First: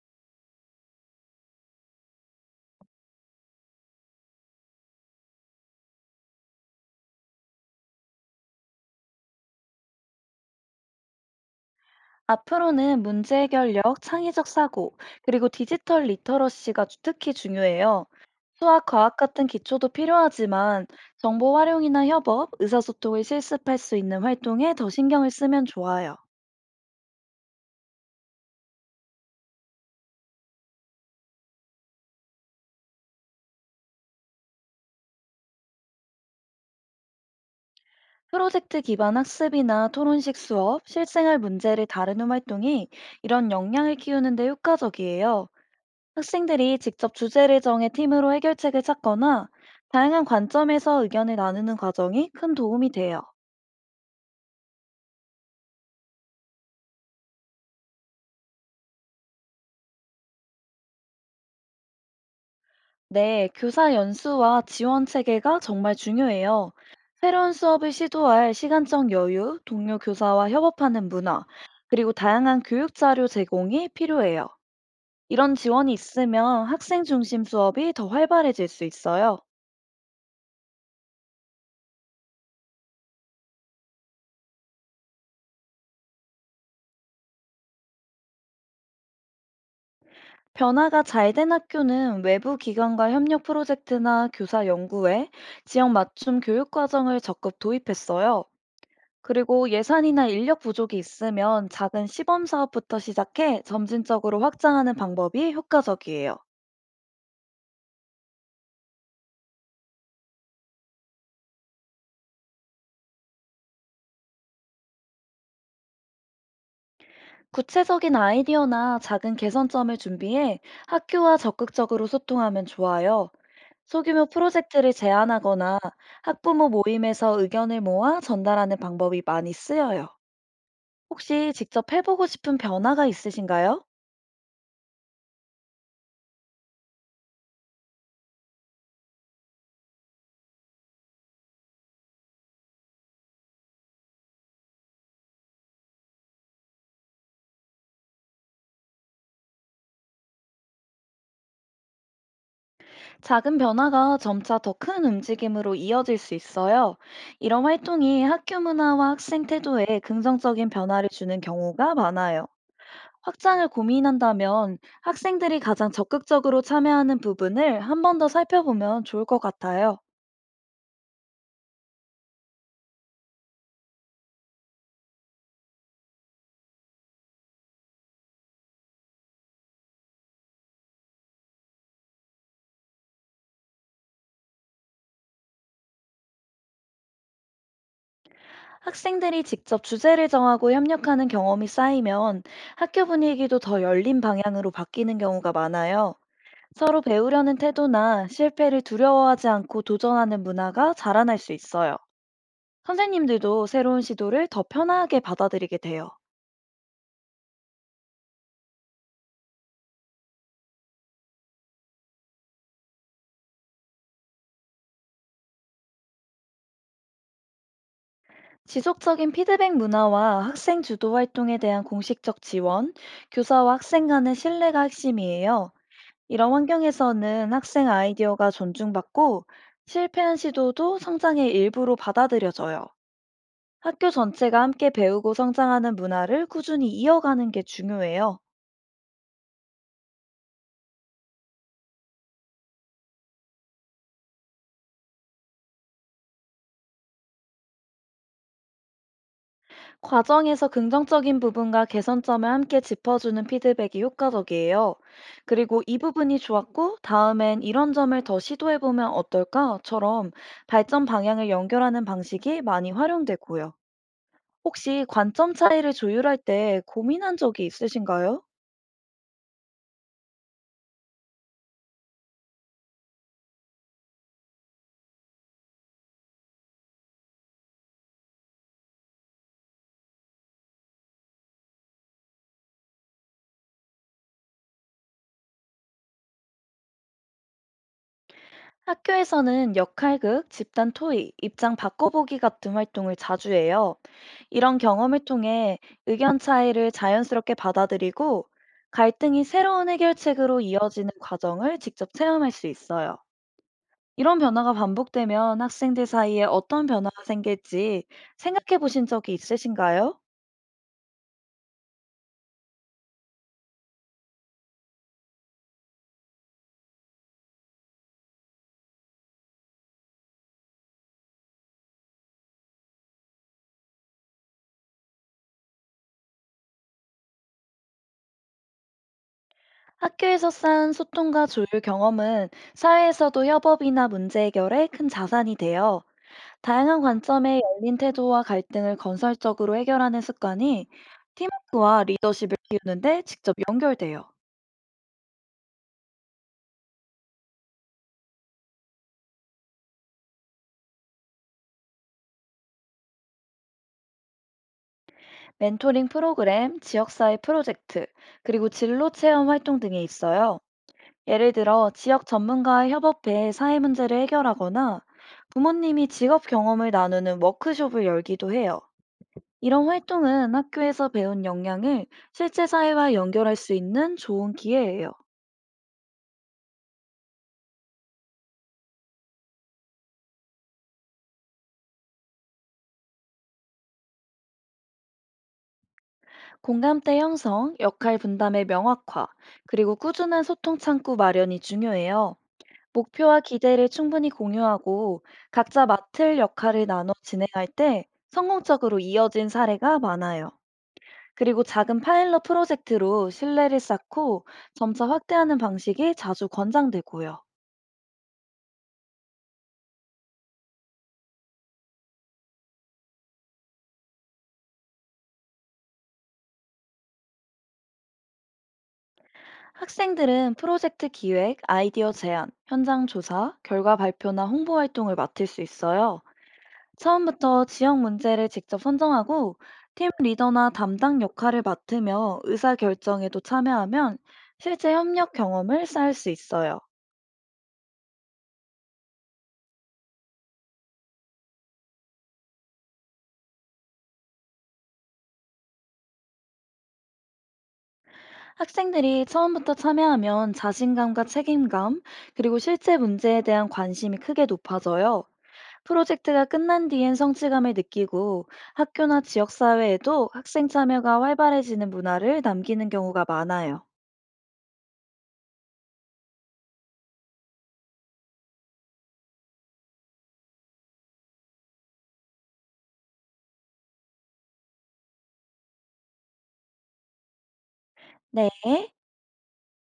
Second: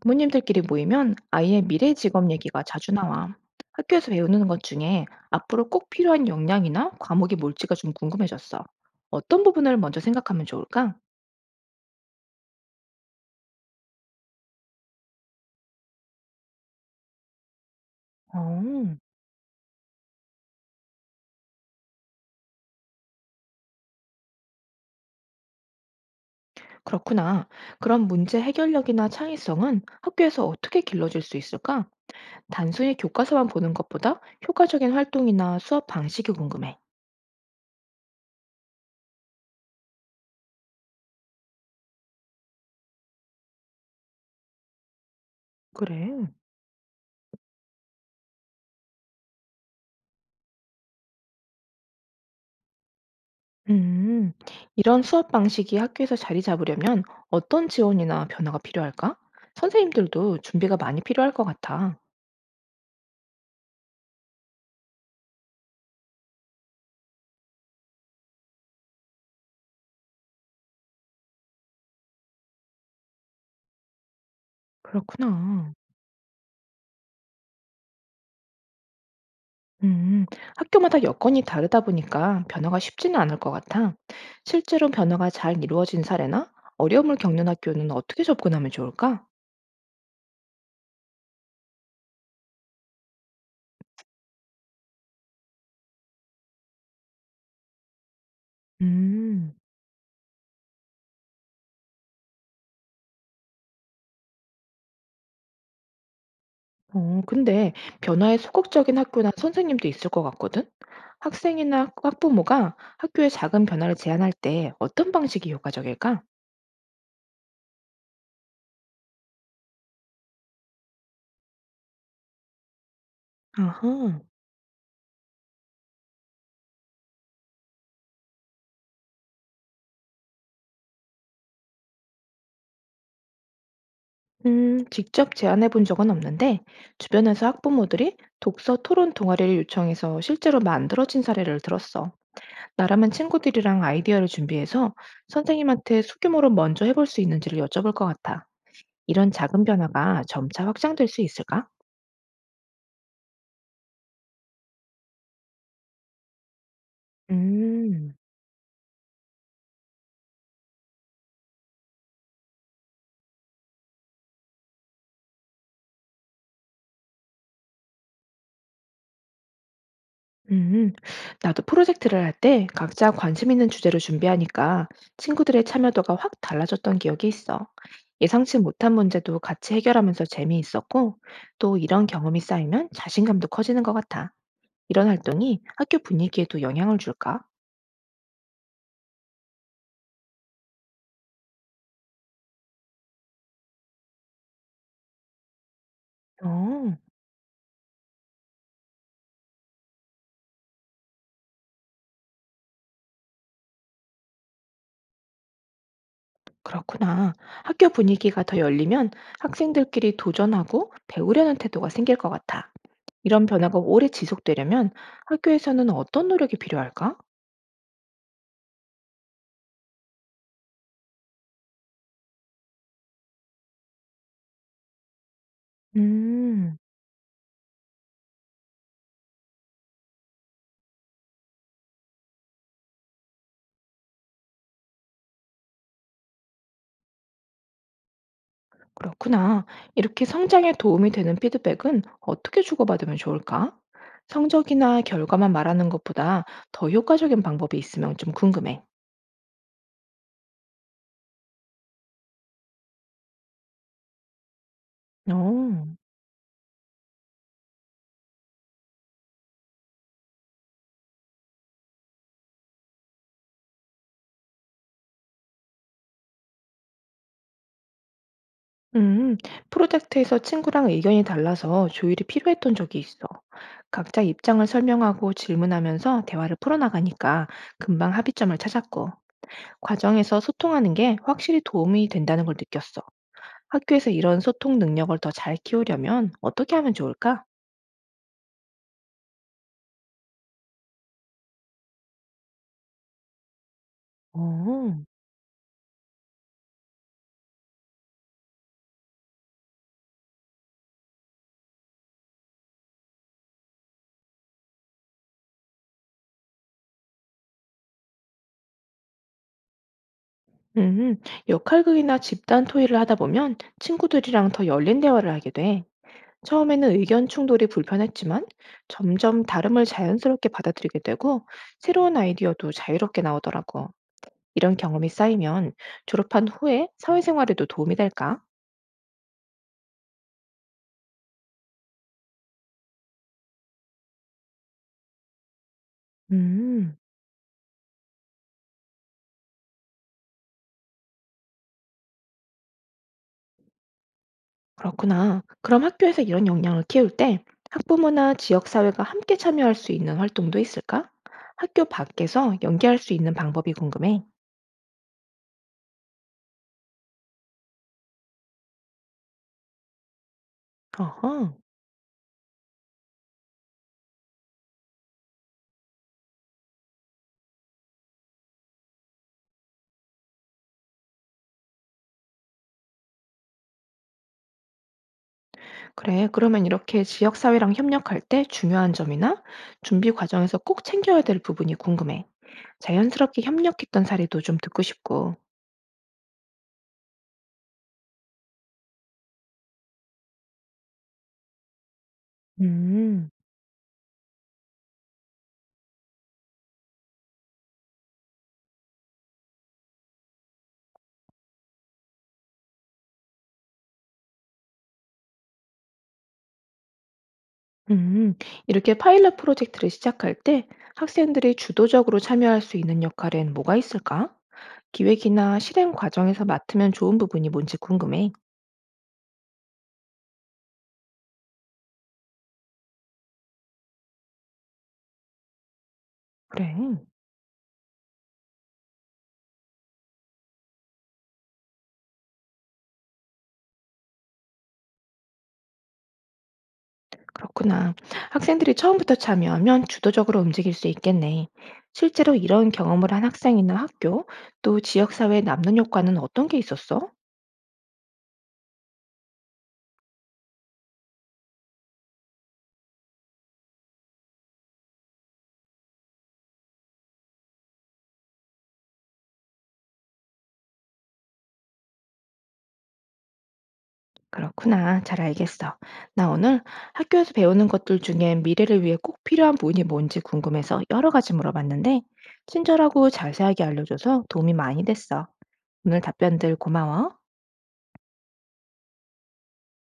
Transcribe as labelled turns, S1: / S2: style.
S1: 부모님들끼리 모이면 아이의 미래 직업 얘기가 자주 나와. 학교에서 배우는 것 중에 앞으로 꼭 필요한 역량이나 과목이 뭘지가 좀 궁금해졌어. 어떤 부분을 먼저 생각하면 좋을까?
S2: 앞으로는 문제 해결력, 창의적 사고, 그리고 디지털 리터러시가 특히 중요해요. 수학,
S1: 어,
S2: 과학 같은 기초도 필요하지만 정보 활용이나 협업, 의사소통을 실습할 수 있는 활동에 더 신경을 쓰면 좋아요.
S1: 그렇구나. 그럼 문제 해결력이나 창의성은 학교에서 어떻게 길러질 수 있을까? 단순히 교과서만 보는 것보다 효과적인 활동이나 수업 방식이 궁금해.
S2: 프로젝트 기반 학습이나 토론식 수업, 실생활 문제를 다루는 활동이 이런 역량을 키우는 데 효과적이에요.
S1: 그래.
S2: 학생들이 직접 주제를 정해 팀으로 해결책을 찾거나 다양한 관점에서 의견을 나누는 과정이 큰 도움이 돼요.
S1: 음, 이런 수업 방식이 학교에서 자리 잡으려면 어떤 지원이나 변화가 필요할까? 선생님들도 준비가 많이 필요할 것 같아.
S2: 네, 교사 연수와 지원 체계가 정말 중요해요. 새로운 수업을 시도할 시간적 여유, 동료 교사와 협업하는 문화, 그리고 다양한 교육 자료 제공이 필요해요. 이런
S1: 그렇구나.
S2: 지원이 있으면 학생 중심 수업이 더 활발해질 수 있어요.
S1: 음, 학교마다 여건이 다르다 보니까 변화가 쉽지는 않을 것 같아. 실제로 변화가 잘 이루어진 사례나 어려움을 겪는 학교는 어떻게 접근하면 좋을까?
S2: 변화가 잘 된 학교는 외부 기관과 협력 프로젝트나 교사 연구회, 지역 맞춤 교육 과정을 적극 도입했어요.
S1: 음,
S2: 그리고 예산이나 인력 부족이 있으면 작은 시범 사업부터 시작해 점진적으로 확장하는 방법이 효과적이에요.
S1: 어, 근데 변화에 소극적인 학교나 선생님도 있을 것 같거든? 학생이나 학부모가 학교의 작은 변화를 제안할 때 어떤 방식이 효과적일까?
S2: 구체적인 아이디어나 작은 개선점을 준비해 학교와 적극적으로 소통하면 좋아요.
S1: 아하.
S2: 소규모 프로젝트를 제안하거나 학부모 모임에서 의견을 모아 전달하는 방법이 많이 쓰여요. 혹시 직접 해보고 싶은 변화가 있으신가요?
S1: 직접 제안해 본 적은 없는데, 주변에서 학부모들이 독서 토론 동아리를 요청해서 실제로 만들어진 사례를 들었어. 나라면 친구들이랑 아이디어를 준비해서 선생님한테 소규모로 먼저 해볼 수 있는지를 여쭤볼 것 같아. 이런 작은 변화가 점차 확장될 수 있을까?
S2: 작은 변화가 점차 더 큰 움직임으로 이어질 수 있어요. 이런
S1: 음.
S2: 활동이 학교 문화와 학생 태도에 긍정적인 변화를 주는 경우가 많아요. 확장을 고민한다면 학생들이 가장 적극적으로 참여하는 부분을 한 번 더 살펴보면 좋을 것 같아요.
S1: 음, 나도 프로젝트를 할 때 각자 관심 있는 주제를 준비하니까 친구들의 참여도가 확 달라졌던 기억이 있어. 예상치 못한 문제도 같이 해결하면서 재미있었고, 또 이런 경험이 쌓이면 자신감도 커지는 것 같아. 이런 활동이 학교 분위기에도 영향을 줄까?
S2: 학생들이 직접 주제를 정하고 협력하는 경험이 쌓이면 학교 분위기도 더 열린 방향으로 바뀌는 경우가 많아요.
S1: 어,
S2: 서로 배우려는 태도나 실패를 두려워하지 않고 도전하는 문화가 자라날 수 있어요. 선생님들도 새로운 시도를 더 편하게 받아들이게 돼요.
S1: 그렇구나. 학교 분위기가 더 열리면 학생들끼리 도전하고 배우려는 태도가 생길 것 같아. 이런 변화가 오래 지속되려면 학교에서는 어떤 노력이 필요할까?
S2: 지속적인 피드백 문화와 학생 주도 활동에 대한 공식적 지원, 교사와 학생 간의 신뢰가 핵심이에요. 이런
S1: 음.
S2: 환경에서는 학생 아이디어가 존중받고 실패한 시도도 성장의 일부로 받아들여져요. 학교 전체가 함께 배우고 성장하는 문화를 꾸준히 이어가는 게 중요해요.
S1: 그렇구나. 이렇게 성장에 도움이 되는 피드백은 어떻게 주고받으면 좋을까? 성적이나 결과만 말하는 것보다 더 효과적인 방법이 있으면 좀 궁금해.
S2: 과정에서 긍정적인 부분과 개선점을 함께 짚어주는 피드백이 효과적이에요.
S1: 어.
S2: 그리고 이 부분이 좋았고, 다음엔 이런 점을 더 시도해보면 어떨까?처럼 발전 방향을 연결하는 방식이 많이 활용되고요. 혹시 관점 차이를 조율할 때 고민한 적이 있으신가요?
S1: 음, 프로젝트에서 친구랑 의견이 달라서 조율이 필요했던 적이 있어. 각자 입장을 설명하고 질문하면서 대화를 풀어나가니까 금방 합의점을 찾았고, 과정에서 소통하는 게 확실히 도움이 된다는 걸 느꼈어. 학교에서 이런 소통 능력을 더 잘 키우려면 어떻게 하면 좋을까?
S2: 학교에서는 역할극, 집단 토의, 입장 바꿔보기 같은 활동을 자주 해요. 이런
S1: 어.
S2: 경험을 통해 의견 차이를 자연스럽게 받아들이고 갈등이 새로운 해결책으로 이어지는 과정을 직접 체험할 수 있어요. 이런 변화가 반복되면 학생들 사이에 어떤 변화가 생길지 생각해 보신 적이 있으신가요?
S1: 음, 역할극이나 집단 토의를 하다 보면 친구들이랑 더 열린 대화를 하게 돼. 처음에는 의견 충돌이 불편했지만 점점 다름을 자연스럽게 받아들이게 되고 새로운 아이디어도 자유롭게 나오더라고. 이런 경험이 쌓이면 졸업한 후에 사회생활에도 도움이 될까?
S2: 학교에서 쌓은 소통과 조율 경험은 사회에서도 협업이나 문제 해결에 큰 자산이 돼요.
S1: 음,
S2: 다양한 관점의 열린 태도와 갈등을 건설적으로 해결하는 습관이 팀워크와 리더십을 키우는데 직접 연결돼요.
S1: 그렇구나. 그럼 학교에서 이런 역량을 키울 때 학부모나 지역사회가 함께 참여할 수 있는 활동도 있을까? 학교 밖에서 연계할 수 있는 방법이 궁금해.
S2: 멘토링 프로그램, 지역사회 프로젝트, 그리고 진로 체험 활동 등에 있어요.
S1: 어허.
S2: 예를 들어 지역 전문가와 협업해 사회 문제를 해결하거나 부모님이 직업 경험을 나누는 워크숍을 열기도 해요. 이런 활동은 학교에서 배운 역량을 실제 사회와 연결할 수 있는 좋은 기회예요.
S1: 그래, 그러면 이렇게 지역사회랑 협력할 때 중요한 점이나 준비 과정에서 꼭 챙겨야 될 부분이 궁금해. 자연스럽게 협력했던 사례도 좀 듣고 싶고.
S2: 공감대 형성, 역할 분담의 명확화, 그리고 꾸준한 소통 창구 마련이 중요해요.
S1: 음,
S2: 목표와 기대를 충분히 공유하고 각자 맡을 역할을 나눠 진행할 때 성공적으로 이어진 사례가 많아요. 그리고 작은 파일럿 프로젝트로 신뢰를 쌓고 점차 확대하는 방식이 자주 권장되고요.
S1: 음. 이렇게 파일럿 프로젝트를 시작할 때 학생들이 주도적으로 참여할 수 있는 역할엔 뭐가 있을까? 기획이나 실행 과정에서 맡으면 좋은 부분이 뭔지 궁금해.
S2: 학생들은 프로젝트 기획, 아이디어 제안, 현장 조사, 결과 발표나 홍보 활동을 맡을 수 있어요.
S1: 그래.
S2: 처음부터 지역 문제를 직접 선정하고 팀 리더나 담당 역할을 맡으며 의사 결정에도 참여하면 실제 협력 경험을 쌓을 수 있어요.
S1: 그렇구나. 학생들이 처음부터 참여하면 주도적으로 움직일 수 있겠네. 실제로 이런 경험을 한 학생이나 학교, 또 지역사회에 남는 효과는 어떤 게 있었어?
S2: 학생들이 처음부터 참여하면 자신감과 책임감, 그리고 실제 문제에 대한 관심이 크게 높아져요. 프로젝트가 끝난 뒤엔 성취감을 느끼고 학교나 지역사회에도 학생 참여가 활발해지는 문화를 남기는 경우가 많아요.
S1: 그렇구나. 잘 알겠어. 나 오늘 학교에서 배우는 것들 중에 미래를 위해 꼭 필요한 부분이 뭔지 궁금해서 여러 가지 물어봤는데, 친절하고 자세하게 알려줘서 도움이 많이 됐어. 오늘 답변들 고마워.
S2: 네.